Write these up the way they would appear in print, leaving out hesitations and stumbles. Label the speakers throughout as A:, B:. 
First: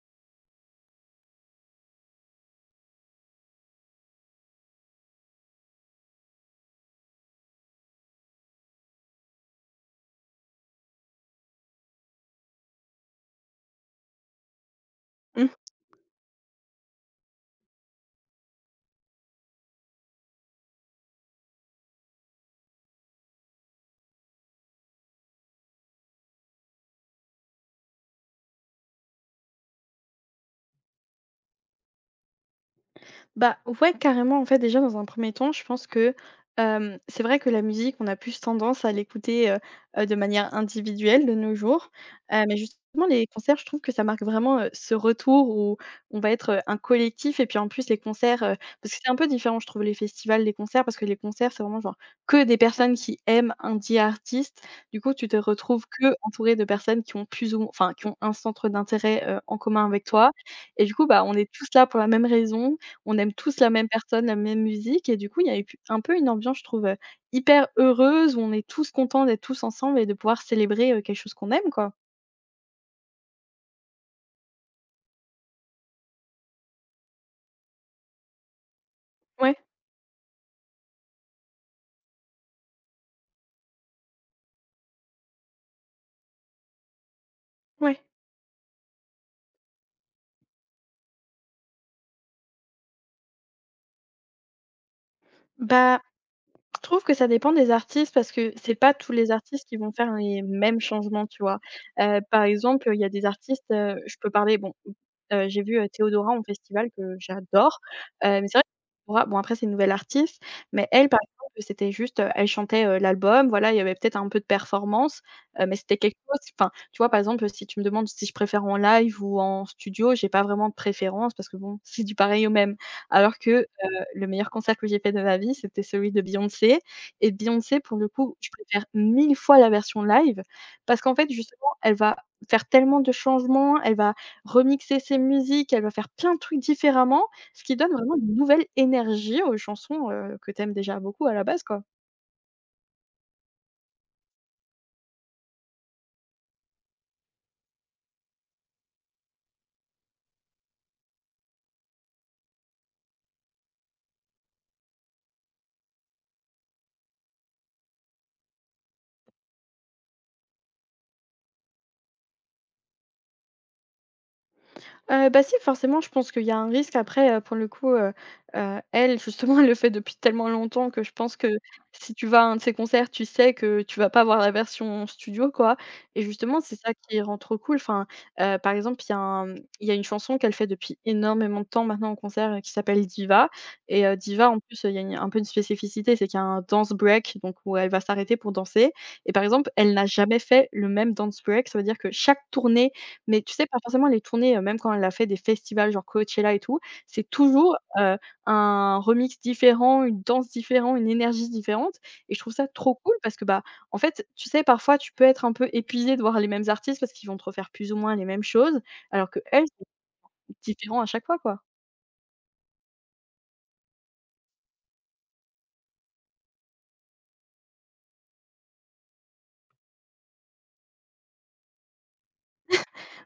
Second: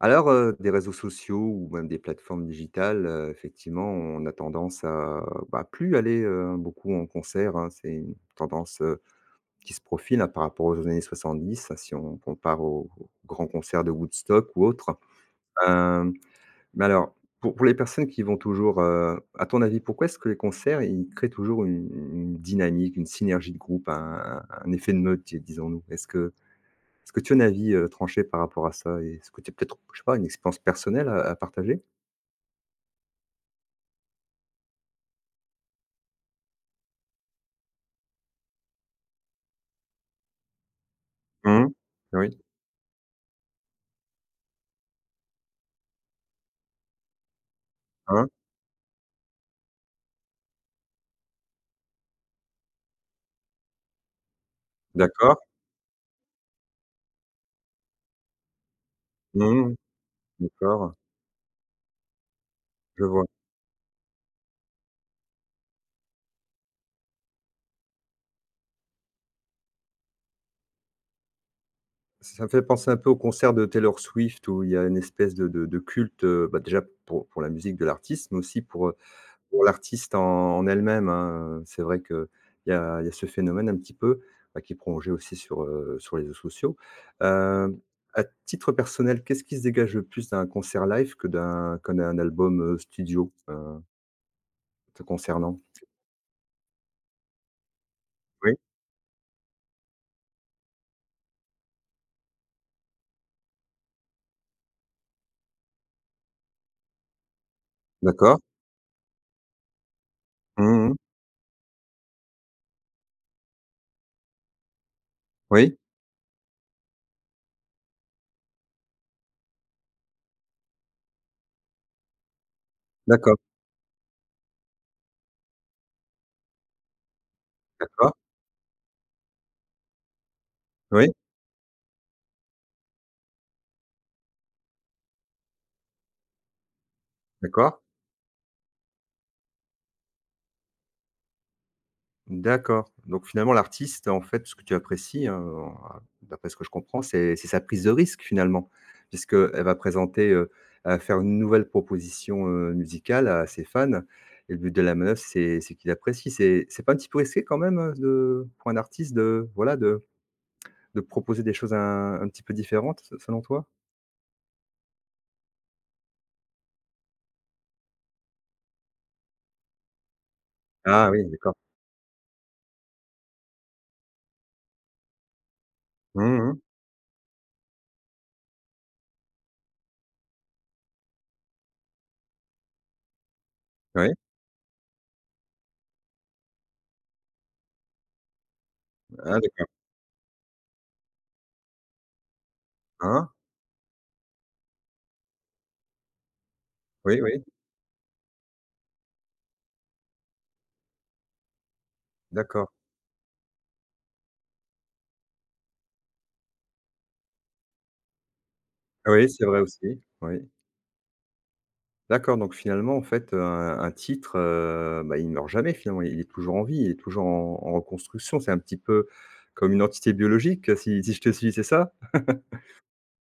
A: Alors, des réseaux sociaux ou même des plateformes digitales, effectivement, on a tendance à, bah, plus aller, beaucoup en concert, hein. C'est une tendance, qui se profile, hein, par rapport aux années 70, si on compare aux grands concerts de Woodstock ou autres.
B: Mmh.
A: Hem, mais alors, pour les personnes qui vont toujours, à ton avis, pourquoi est-ce que les concerts, ils créent toujours une dynamique, une synergie de groupe, un effet de meute, di disons-nous? Est-ce que tu as un avis, tranché par rapport à ça et est-ce que tu as peut-être, je sais pas, une expérience personnelle à partager?
B: Bah, ouais, carrément, en fait, déjà, dans un premier temps, je pense que c'est vrai que la musique, on a plus tendance à l'écouter, de manière individuelle de nos
A: Mmh.
B: jours.
A: Oui.
B: Mais justement, les concerts, je trouve que ça marque vraiment, ce retour où on va être, un collectif et puis, en plus, les
A: Hein?
B: concerts, parce que c'est un peu différent, je trouve, les festivals, les concerts, parce que les concerts, c'est vraiment, genre, que des personnes qui aiment un dit artiste. Du coup, tu te
A: D'accord.
B: retrouves que entouré de personnes qui ont plus ou enfin, qui ont un centre d'intérêt, en
A: Mmh.
B: commun avec toi et
A: D'accord,
B: du coup, bah, on est tous là pour la même raison.
A: je
B: On
A: vois.
B: aime tous la même personne, la même musique et du coup, il y a eu p un peu une ambiance, je trouve, hyper heureuse où on est tous contents d'être tous ensemble et de pouvoir célébrer, quelque chose qu'on aime, quoi.
A: Ça me fait penser un peu au concert de Taylor Swift où il y a une espèce de culte, bah, déjà pour la musique de l'artiste, mais aussi pour
B: Ouais,
A: pour l'artiste en elle-même, hein, c'est vrai qu'il y a ce phénomène un petit peu, bah, qui est prolongé aussi sur, sur les réseaux sociaux. Hem,
B: ouais.
A: à titre personnel, qu'est-ce qui se dégage le plus d'un concert live que d'un album, studio, te concernant?
B: Bah, Je trouve que ça dépend des artistes parce que
A: Oui,
B: c'est pas tous les artistes qui vont faire les mêmes changements, tu vois? Par exemple, il y a des artistes, je peux parler, bon, j'ai vu, Théodora en festival que j'adore,
A: d'accord.
B: mais c'est vrai Théodora, bon après c'est une nouvelle artiste, mais
A: Mmh.
B: elle par exemple, c'était juste, elle chantait, l'album, voilà, il y avait peut-être un peu de performance, mais
A: Oui,
B: c'était quelque chose enfin, tu vois par exemple, si tu me demandes si je préfère en live ou en studio, j'ai pas vraiment de préférence parce que bon, c'est du pareil au même. Alors
A: d'accord,
B: que, le meilleur concert que j'ai fait de ma vie, c'était celui de Beyoncé et Beyoncé, pour le
A: d'accord.
B: coup, je préfère 1000 fois la version live parce
A: Oui,
B: qu'en fait, justement, elle va faire tellement de changements, elle va remixer ses musiques, elle va faire plein de trucs différemment, ce qui
A: d'accord.
B: donne vraiment une nouvelle énergie aux chansons, que tu aimes déjà beaucoup à la base, quoi.
A: D'accord. Donc finalement, l'artiste, en fait, ce que tu apprécies, d'après ce que je comprends, c'est sa prise de risque finalement, puisqu'elle va présenter, elle faire une nouvelle proposition, musicale à ses fans et le but de la manœuvre, c'est qu'ils apprécient. C'est pas un petit peu risqué quand même, de pour un artiste de voilà, de proposer des choses un petit peu différentes, se selon toi?
B: Bah, si forcément je pense qu'il y a un risque après, pour le coup, elle justement elle le fait depuis tellement longtemps que
A: Ah
B: je
A: oui,
B: pense que
A: d'accord.
B: si tu vas à un de ses concerts, tu sais que tu vas pas voir la version studio quoi et
A: Mmh.
B: justement c'est ça qui rend trop cool. Enfin, par exemple, il y a une chanson qu'elle fait depuis énormément de temps maintenant en concert, qui s'appelle «Diva» et
A: Oui.
B: «Diva» en plus, il y a une un peu une spécificité, c'est qu'il y a un dance break donc où elle va s'arrêter pour danser et
A: Ah
B: par
A: d'accord.
B: exemple, elle n'a jamais fait le même dance break. Ça veut dire que chaque tournée
A: Hein?
B: mais tu sais, pas forcément les tournées, même quand elle a fait des festivals genre Coachella et tout,
A: Oui,
B: c'est
A: oui,
B: toujours, un remix différent, une danse différente, une énergie différente et je trouve
A: d'accord.
B: ça trop cool parce que, bah, en fait, tu sais, parfois, tu peux être un peu épuisé de voir les mêmes artistes parce qu'ils vont te refaire plus ou moins les mêmes choses
A: Oui,
B: alors
A: c'est vrai
B: qu'elle,
A: aussi, oui.
B: c'est différent à chaque fois, quoi.
A: D'accord, donc finalement, en fait, un titre, bah, il ne meurt jamais finalement, il est toujours en vie, il est toujours en reconstruction. C'est un petit peu comme une entité biologique, si je te suis, c'est ça?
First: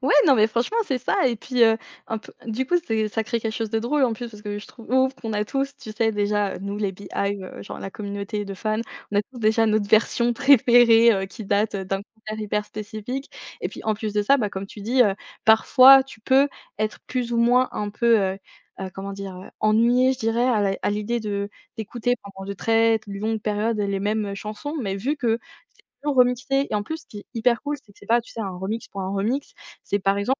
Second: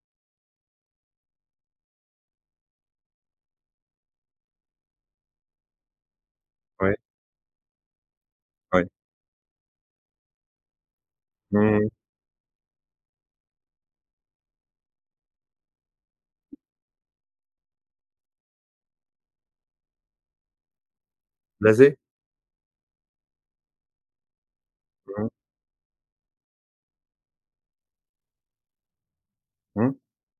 B: Ouais, non, mais franchement, c'est ça et puis, un peu du coup, c'est ça crée quelque chose de drôle en plus parce que je trouve qu'on a tous, tu sais, déjà, nous les
A: Ouais,
B: Beehive, genre la communauté de fans,
A: ouais.
B: on a tous déjà notre version préférée, qui date,
A: Mmh,
B: d'un concert hyper spécifique et puis, en plus de ça, bah, comme tu dis, parfois, tu peux être plus ou moins un peu, comment dire? Ennuyé, je dirais, à l'idée de
A: blasé?
B: d'écouter pendant de très longues périodes les mêmes, chansons mais vu
A: Mmh,
B: que c'est toujours remixé et en plus, ce qui est hyper cool, c'est que c'est pas, tu sais, un remix pour un remix.
A: mmh.
B: C'est par exemple,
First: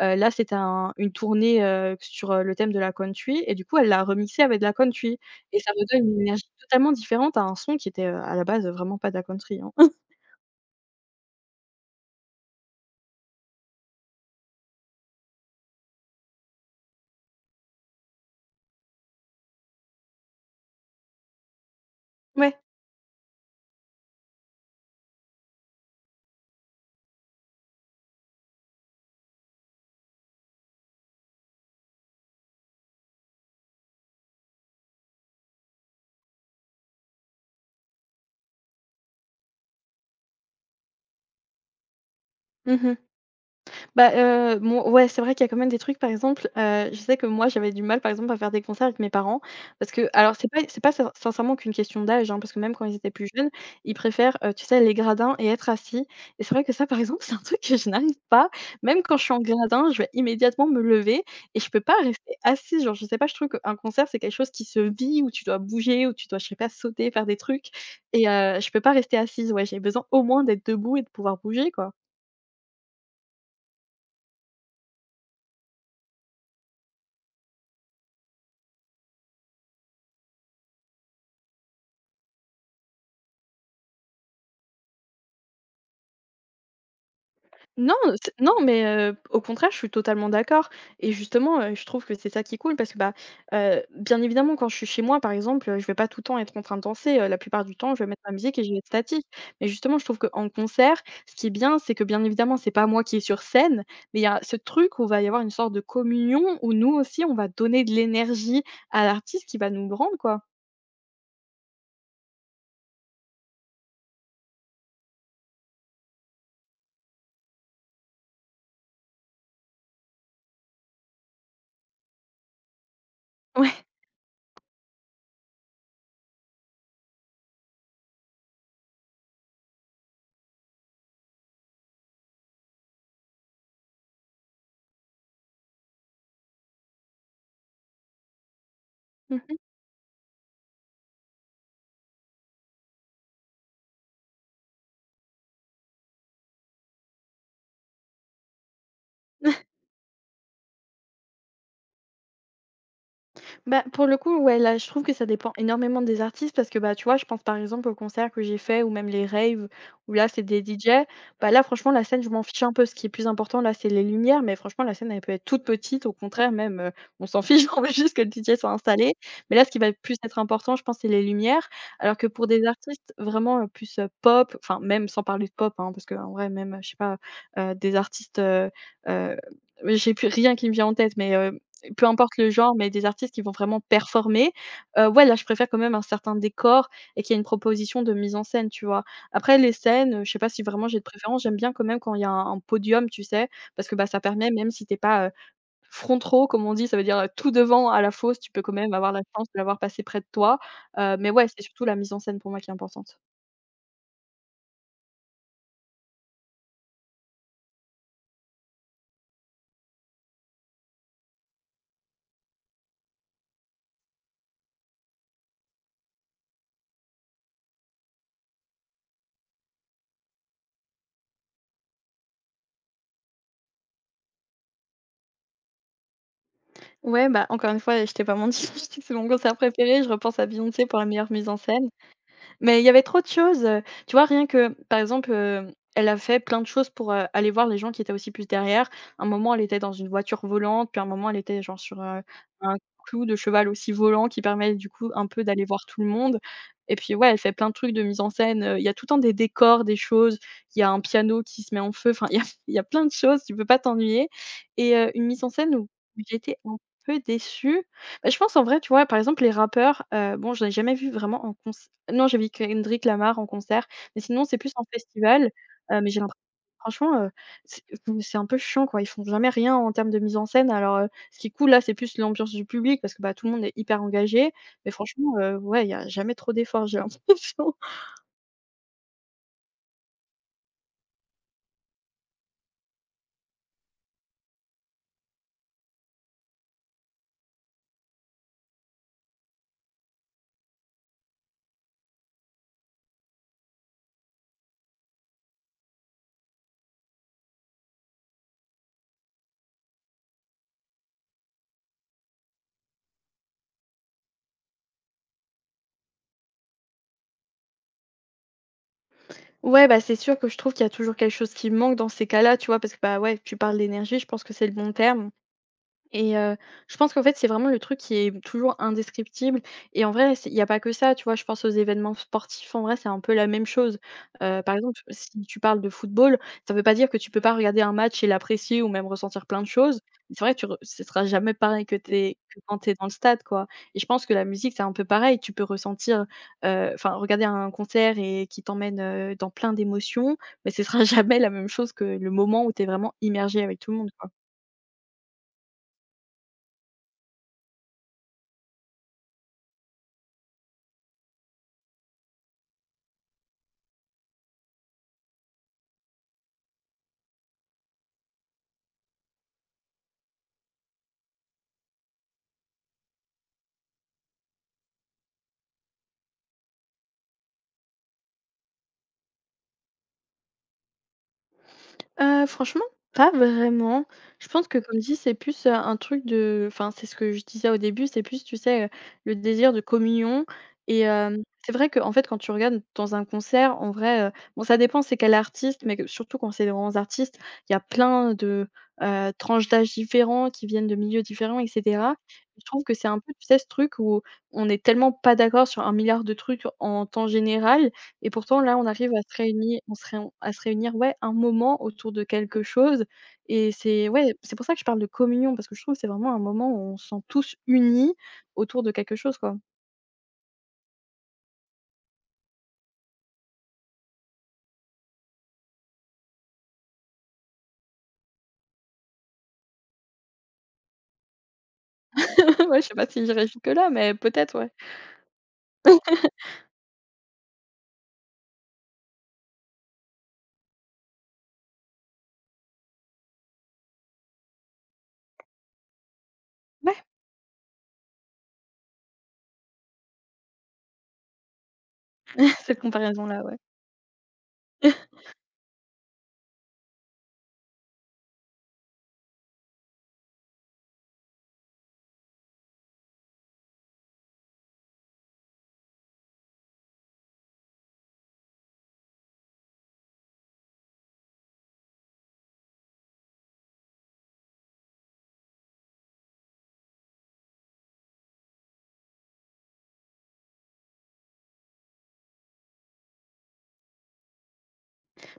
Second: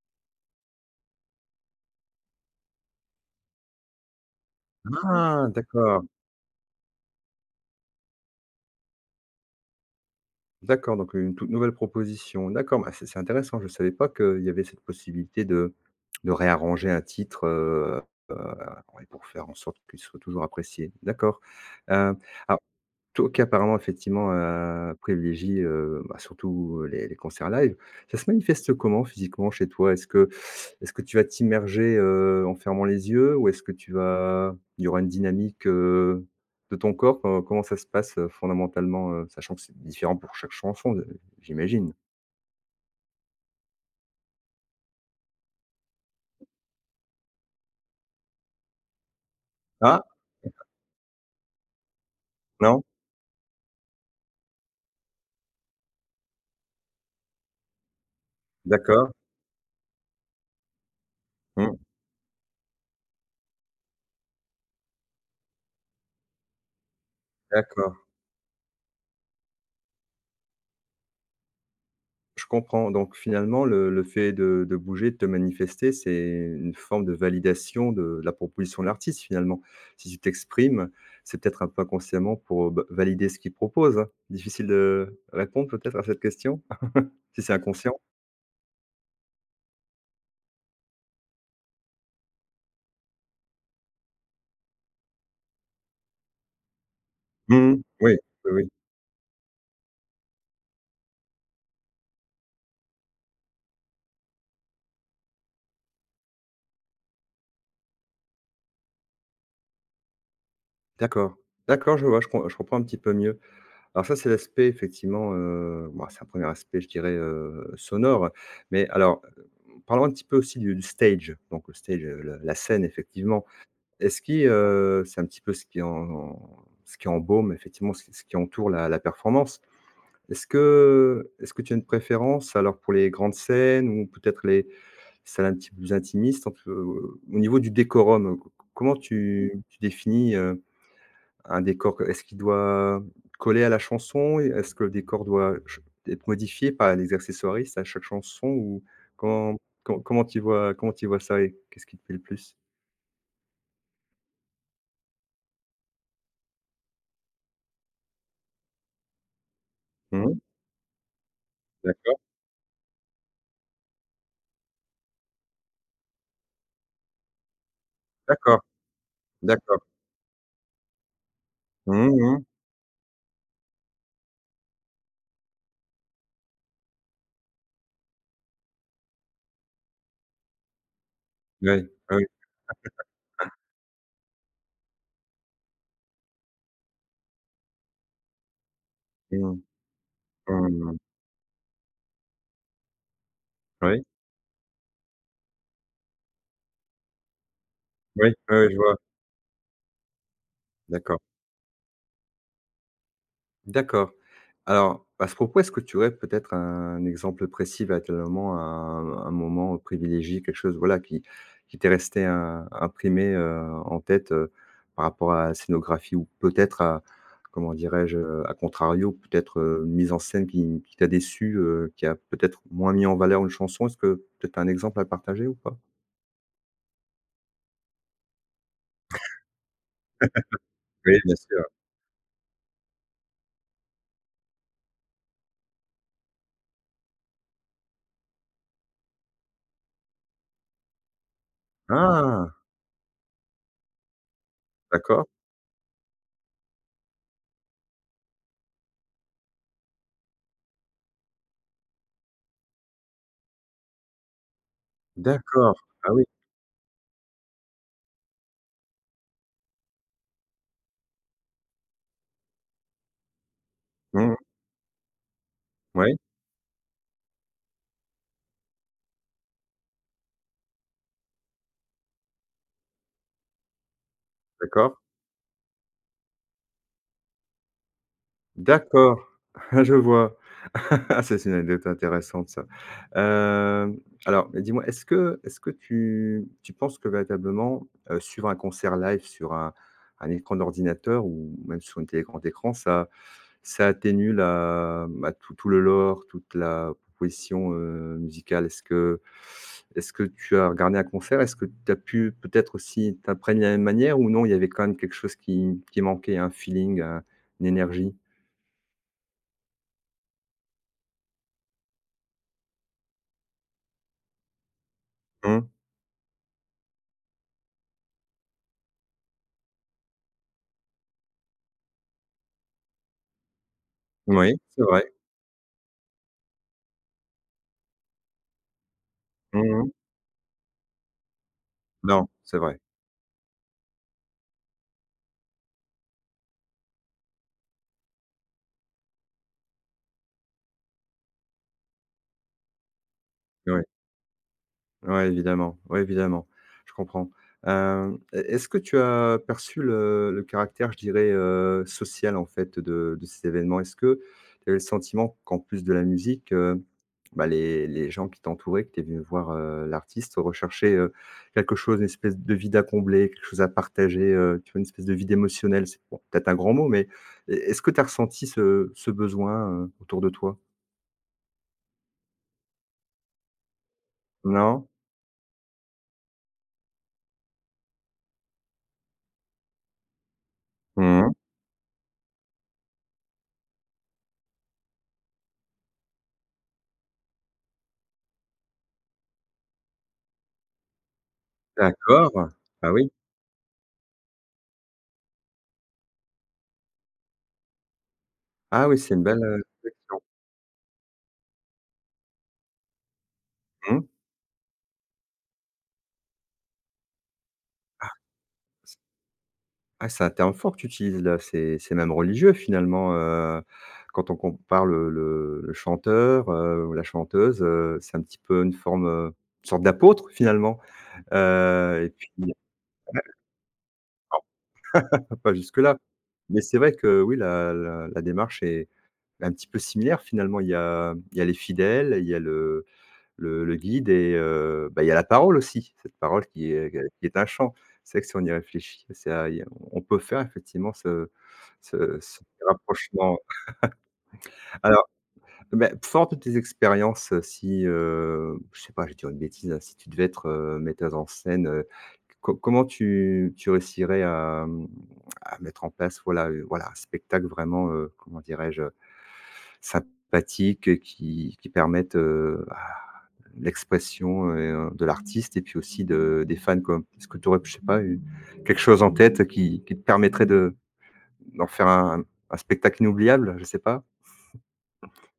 B: là, c'était un une tournée, sur le thème de la country et du coup, elle l'a remixé avec de la country
A: Ah
B: et ça
A: d'accord,
B: redonne une énergie totalement différente à un son qui était, à la base, vraiment pas de la country, hein.
A: d'accord, donc une toute nouvelle proposition. D'accord, bah, c'est intéressant, je ne savais pas qu'il y avait cette possibilité de réarranger un titre, heu, ouais, pour faire en sorte qu'il soit toujours apprécié. D'accord. Heu,
B: Ouais.
A: alors toi qui apparemment effectivement, privilégie, bah, surtout, les concerts live. Ça se manifeste comment physiquement chez toi? Est-ce que tu vas t'immerger, en fermant les yeux ou est-ce que tu vas il y aura une dynamique, de ton corps? Co Comment ça se passe, fondamentalement, sachant que c'est différent pour chaque chanson, j'imagine?
B: Mmh. Bah, mon ouais, c'est vrai qu'il y a quand même des trucs, par exemple, je sais que moi, j'avais du mal, par exemple, à faire des concerts avec mes parents parce
A: Ah,
B: que alors c'est pas sin sincèrement qu'une question d'âge, hein, parce que même
A: non?
B: quand ils étaient plus jeunes, ils préfèrent, tu sais, les gradins et être assis et c'est vrai que ça, par exemple, c'est un truc que je n'arrive pas. Même
A: D'accord.
B: quand je suis en gradin, je vais immédiatement me lever et je
A: Mmh,
B: peux pas rester assise. Genre, je sais pas, je trouve qu'un concert, c'est quelque chose qui se vit, où tu dois bouger, où tu dois, je sais pas, sauter, faire des trucs
A: d'accord.
B: et je peux pas rester assise. Ouais, j'ai besoin au moins d'être debout et de pouvoir bouger, quoi.
A: Je comprends. Donc finalement, le fait de bouger, de te manifester, c'est une forme de validation de la proposition de l'artiste, finalement. Si tu t'exprimes, c'est peut-être un peu inconsciemment pour, bah, valider ce qu'il propose, hein. Difficile de répondre peut-être à cette question? Si c'est
B: Non,
A: inconscient?
B: c'est non, mais au contraire, je suis totalement d'accord et justement, je trouve que c'est ça qui est cool parce que, bah, bien évidemment, quand je suis chez moi, par exemple, je vais pas tout le temps être en train de danser, la plupart du
A: Mmh.
B: temps, je vais
A: Oui,
B: mettre ma
A: oui,
B: musique et
A: oui.
B: je vais être statique. Mais justement, je trouve qu'en concert, ce qui est bien, c'est que, bien évidemment, c'est pas moi qui est sur scène, mais il y a ce truc où il va y avoir une sorte de communion où nous aussi, on va donner de l'énergie à l'artiste qui va nous le rendre, quoi.
A: D'accord. D'accord, je vois, je comprends un petit peu mieux. Alors ça, c'est l'aspect effectivement, bah, c'est un premier aspect, je dirais, sonore. Mais alors, parlons un petit peu aussi du stage. Donc le stage, la scène, effectivement.
B: Ouais.
A: C'est un petit peu ce qui en ce qui embaume effectivement, ce qui entoure la performance. Est-ce que tu as une préférence alors pour les grandes scènes ou peut-être les salles un petit peu plus intimistes? En t Au niveau du décorum, co comment
B: Mmh.
A: tu définis, un décor? Est-ce qu'il doit coller à la chanson? Est-ce que le décor doit ch être modifié par les accessoiristes à chaque chanson ou comment comment tu vois ça et qu'est-ce qui te plaît le plus?
B: Bah, pour le coup, ouais, là, je trouve que ça dépend énormément des artistes parce que, bah, tu vois, je pense par exemple aux concerts que j'ai fait ou même les raves où là,
A: Mmh.
B: c'est des DJ. Bah, là, franchement, la
A: D'accord,
B: scène, je m'en fiche un peu. Ce qui est plus important, là, c'est les lumières. Mais franchement, la scène, elle peut être toute petite. Au contraire, même, on s'en fiche, on veut juste que le DJ
A: d'accord,
B: soit installé. Mais là, ce qui
A: d'accord.
B: va plus être important, je pense, c'est les lumières.
A: Mmh
B: Alors que
A: mh.
B: pour des artistes vraiment plus pop, enfin, même sans parler de pop, hein, parce que en vrai, même, je sais pas, des artistes. Euh, j'ai plus rien qui me vient en tête, mais
A: Oui,
B: peu
A: oui.
B: importe le genre, mais des artistes qui vont vraiment performer, ouais, là, je préfère quand même un certain décor et qu'il y ait une proposition de mise en scène, tu vois? Après
A: Mmh.
B: les scènes, je sais pas si
A: Mmh.
B: vraiment
A: Mmh.
B: j'ai de préférence, j'aime bien quand même quand il y a un podium, tu sais? Parce que,
A: Oui,
B: bah, ça permet même si tu es pas, front row comme on dit, ça veut dire, tout devant à la
A: oui,
B: fosse, tu
A: oui,
B: peux
A: oui,
B: quand
A: je
B: même
A: vois.
B: avoir la chance de l'avoir passé près de toi,
A: D'accord,
B: mais ouais, c'est surtout la mise en scène pour moi qui est importante.
A: d'accord. Alors, à ce propos, est-ce que tu aurais peut-être un exemple précis, véritablement un moment privilégié, quelque chose, voilà, qui t'est resté im imprimé, en tête, par rapport à la scénographie ou peut-être à, comment dirais-je, à contrario, peut-être, une mise en scène qui t'a déçu, qui a peut-être moins mis en valeur une chanson? Est-ce que peut-être tu as un exemple à partager ou pas?
B: Ouais, bah, encore une fois, je t'ai vraiment dit, c'est mon concert préféré, je repense à Beyoncé pour la
A: Oui,
B: meilleure
A: bien
B: mise en
A: sûr.
B: scène. Mais il y avait trop de choses, tu vois? Rien que, par exemple, elle a fait plein de choses pour, aller voir les gens qui étaient aussi plus derrière. Un moment, elle était dans une voiture volante, puis un moment, elle était genre sur,
A: Ah!
B: un clou de cheval aussi volant qui permet du coup un
A: D'accord.
B: peu d'aller voir tout le monde et puis ouais, elle fait plein de trucs de mise en scène, il y a tout le temps des décors, des choses, il y a un piano qui se met en feu, enfin il y a il y a plein de choses, tu peux pas t'ennuyer et une mise en
A: D'accord.
B: scène où
A: Ah oui.
B: j'étais un peu déçue, bah, je pense en vrai, tu vois, par exemple, les rappeurs, bon, je n'ai jamais vu vraiment en conc non, j'ai vu Kendrick Lamar en concert, mais
A: Mmh mh.
B: sinon, c'est plus en festival, mais
A: Ouais,
B: j'ai l'impression franchement, c'est c'est un peu chiant, quoi. Ils font jamais rien en termes de mise en scène. Alors, ce qui est cool, là, c'est plus l'ambiance du public parce que, bah, tout le monde est hyper engagé, mais
A: d'accord.
B: franchement, ouais, il y a jamais trop d'efforts, j'ai l'impression.
A: D'accord. Je vois. C'est une anecdote intéressante, ça. Hem, alors mais dis-moi, est-ce que tu penses que véritablement, suivre un concert live sur un écran d'ordinateur ou même sur une télé grand écran, ça atténue tout le lore, toute la proposition, musicale. Est-ce que tu as regardé un concert? Est-ce que tu as pu peut-être aussi t'imprégner de la même manière ou non, il y avait quand même quelque chose qui manquait, un feeling, un une énergie?
B: Ouais, bah, c'est sûr que je trouve qu'il y a toujours quelque chose qui manque dans ces cas-là, tu vois? Parce que, bah, ouais, tu parles d'énergie, je pense que c'est le bon terme.
A: Mmh.
B: Et heu, je pense qu'en fait, c'est vraiment le truc qui est toujours indescriptible, et en vrai, il y a pas que ça, tu vois? Je pense aux événements sportifs, en vrai, c'est un peu la même chose.
A: Oui,
B: Par
A: c'est
B: exemple,
A: vrai.
B: si tu parles de football, ça ne veut pas dire que tu peux pas regarder un match et l'apprécier ou même ressentir plein de
A: Mmh mh.
B: choses. C'est vrai, tu re ce sera jamais pareil
A: Non, c'est
B: que
A: vrai.
B: quand tu es dans le stade, quoi. Et je pense que la musique, c'est un peu pareil. Tu peux ressentir, enfin, regarder un concert et qui t'emmène, dans plein d'émotions, mais ce sera jamais la même chose que le moment où tu es vraiment immergé avec
A: Oui.
B: tout le monde, quoi.
A: Ouais, évidemment, je comprends. E Est-ce que tu as perçu le caractère, je dirais, social, en fait, de ces événements? Est-ce que tu as le sentiment qu'en plus de la musique, bah, les gens qui t'entouraient, que tu es venu voir, l'artiste, recherchaient, quelque chose, une espèce de vide à combler, quelque chose à partager, tu vois, une espèce de vide émotionnel? C'est bon, peut-être un grand mot, mais e est-ce que tu as ressenti ce besoin, autour de toi?
B: Franchement, pas vraiment. Je pense que
A: Non?
B: comme dit, c'est plus, un truc de, enfin, c'est ce que je disais au début, c'est plus, tu sais, le désir de communion.
A: Mmh.
B: C'est vrai que en fait, quand tu regardes dans un concert, en vrai, bon, ça dépend c'est quel artiste, mais que surtout quand c'est des grands artistes, il y a plein de, tranches d'âge différents qui viennent de milieux différents et cetera.
A: D'accord.
B: Je trouve
A: Ah
B: que c'est
A: oui.
B: un peu, tu sais, ce truc où on est tellement pas d'accord sur un milliard de trucs en temps général et pourtant, là, on
A: Ah oui,
B: arrive
A: c'est
B: à
A: une
B: se
A: belle,
B: réunir, on se
A: réflexion.
B: réun à se réunir, ouais, un moment autour de quelque chose, et
A: Mmh.
B: c'est ouais, c'est pour ça que je parle de communion parce que je trouve que c'est vraiment un moment où on se sent tous unis autour de
A: C
B: quelque chose, quoi.
A: Ah, c'est un terme fort que tu utilises là, c'est même religieux finalement, quand on compare le chanteur, ou la chanteuse, c'est un petit peu une forme, une sorte d'apôtre finalement, et puis
B: Ouais, je sais pas si j'irai jusque là, mais peut-être, ouais.
A: pas jusque-là. Mais c'est vrai que oui, la démarche est un petit peu similaire finalement. Il y a les fidèles, il y a le guide et bah, il y a la parole aussi, cette parole qui est
B: Ouais,
A: qui est un chant. C'est vrai que si on y réfléchit, ça il y a on peut faire effectivement ce
B: cette
A: rapprochement.
B: comparaison-là, ouais.
A: Alors, beh, fort de tes expériences, si, je sais pas, je vais dire une bêtise, hein, si tu devais être, metteuse en scène, co comment tu réussirais à, mmh, à mettre en place, voilà, voilà, un spectacle vraiment, comment dirais-je? Sympathique, qui permette, l'expression, de l'artiste et puis aussi de des fans, quoi. Est-ce que tu aurais, je sais pas, eu quelque chose en tête qui te permettrait de d'en faire un spectacle inoubliable? Je sais pas.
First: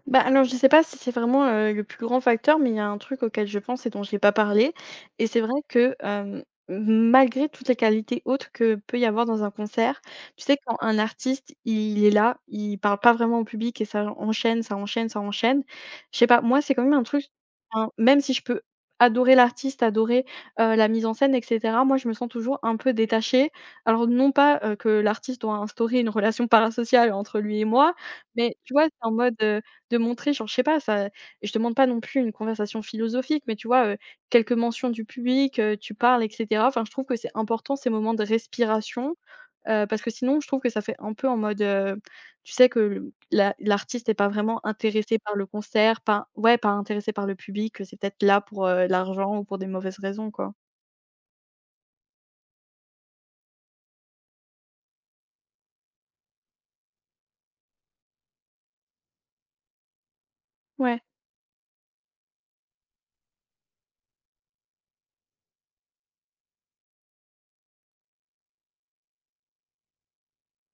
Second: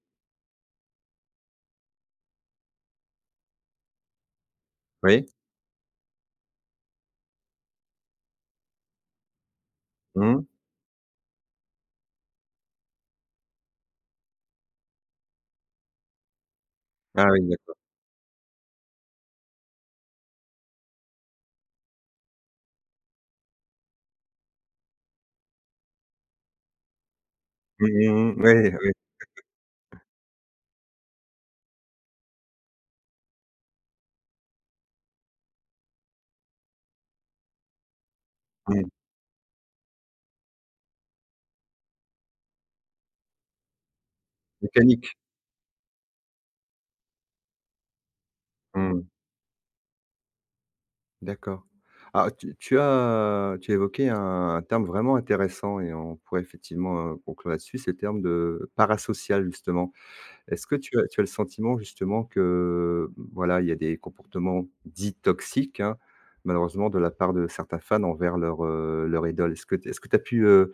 B: Bah, alors je sais pas si c'est vraiment, le plus grand facteur, mais il y a un truc auquel je pense et dont je n'ai pas parlé,
A: Oui?
B: et c'est vrai que, malgré toutes les qualités autres que peut y avoir dans un concert,
A: Mmh.
B: tu sais, quand un artiste, il est là, il parle pas vraiment au public et ça enchaîne, ça enchaîne. Je sais pas, moi, c'est quand même un truc,
A: Ah oui, d'accord.
B: enfin, même si je peux adorer l'artiste, adorer, la mise en scène et cetera, moi, je me sens toujours un peu détachée. Alors non pas, que l'artiste doit instaurer une relation parasociale entre lui et
A: Mmh,
B: moi,
A: mmh, mmh. Oui,
B: mais tu vois,
A: oui.
B: c'est en mode, de montrer genre, je sais pas, ça je demande pas non plus une conversation philosophique, mais tu vois, quelques mentions du public, tu parles et cetera. Enfin, je trouve que c'est important ces moments de
A: Mmh.
B: respiration, parce que sinon je trouve que ça fait un peu en mode, tu sais que le la l'artiste n'est pas vraiment
A: Mécanique.
B: intéressé par le concert, pas ouais, pas intéressé par le public, que c'est peut-être là pour,
A: Mmh.
B: l'argent ou pour des mauvaises raisons, quoi.
A: D'accord. Ah, tu as évoqué un terme vraiment intéressant et on pourrait effectivement, conclure là-dessus, c'est le terme de parasocial, justement. Est-ce que tu
B: Ouais.
A: as tu as le sentiment justement que, mmh, voilà, il y a des comportements dits toxiques, hein, malheureusement de la part de certains fans envers leur, leur idole? Est-ce que tu as pu, heu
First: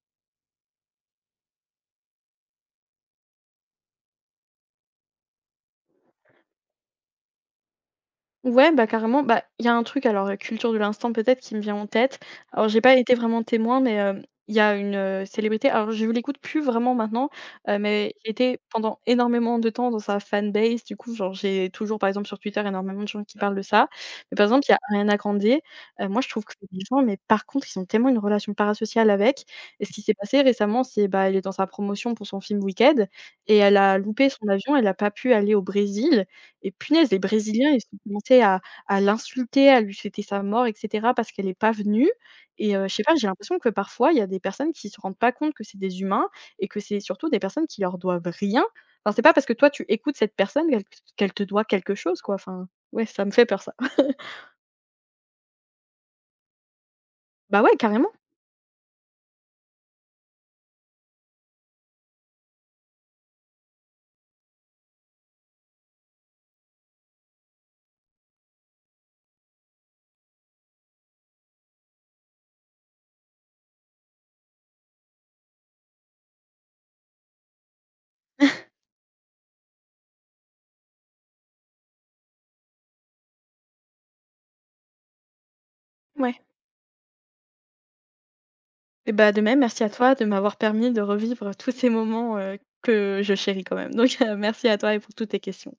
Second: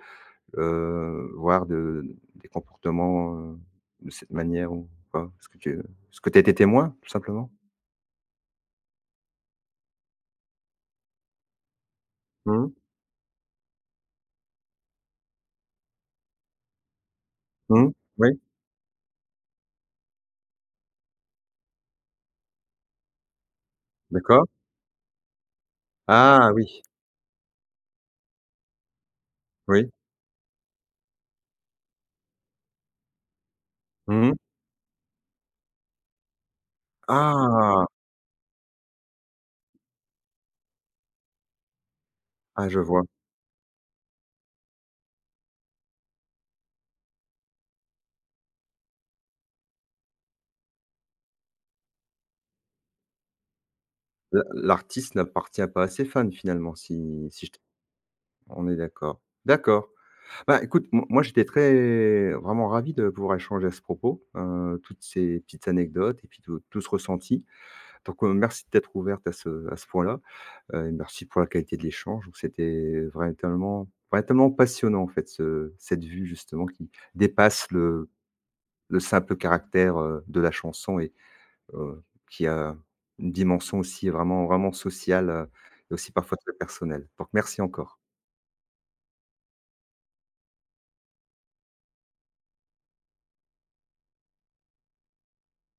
A: heu, voir de des comportements, de cette manière ou pas? Est-ce que tu as été témoin, tout simplement?
B: Ouais, bah, carrément. Bah, il y a un truc, alors, culture de l'instant peut-être qui me vient en tête.
A: Mmh
B: Alors
A: mh.
B: j'ai pas été vraiment témoin, mais, il y a une, célébrité, alors je l'écoute plus vraiment maintenant,
A: Mmh.
B: mais
A: Oui,
B: j'étais pendant énormément de temps dans sa fanbase. Du coup, genre, j'ai toujours, par exemple, sur Twitter, énormément de gens qui parlent de ça. Mais par
A: d'accord.
B: exemple, il y a Ariana Grande, moi je trouve
A: Ah
B: que c'est
A: oui,
B: des gens, mais par contre, ils ont tellement une relation parasociale avec, et
A: oui.
B: ce qui s'est passé récemment, c'est, bah, elle est dans sa promotion pour son film Wicked et elle a loupé
A: Mmh.
B: son avion, elle n'a pas pu aller au Brésil, et punaise, les brésiliens, ils
A: Ah!
B: ont commencé à l'insulter, à lui souhaiter sa mort et cetera parce qu'elle est pas venue.
A: Ah, je
B: Je
A: vois.
B: sais pas, j'ai l'impression que parfois, il y a des personnes qui se rendent pas compte que c'est des humains et que c'est surtout des personnes qui leur doivent rien. Enfin, c'est pas parce que toi, tu écoutes cette personne qu'elle te doit quelque chose, quoi. Enfin, ouais, ça me fait peur ça.
A: L'artiste n'appartient pas à ses fans finalement, si si je
B: Bah, ouais, carrément.
A: on est d'accord. D'accord. Bah, écoute, mo moi, j'étais très vraiment ravi de pouvoir échanger à ce propos, toutes ces petites anecdotes et puis tout ce ressenti. Donc, merci d'être ouverte à ce point-là, et merci pour la qualité de l'échange. Donc c'était véritablement véritablement passionnant, en fait, ce cette vue justement qui dépasse le le simple caractère, de la chanson et heu, qui a une dimension aussi vraiment vraiment sociale, et aussi parfois
B: Ouais,
A: très personnelle. Donc merci encore.
B: et bah, de même, merci à toi de m'avoir permis de revivre tous ces moments, que je chéris quand même. Donc, merci à toi et pour toutes tes questions.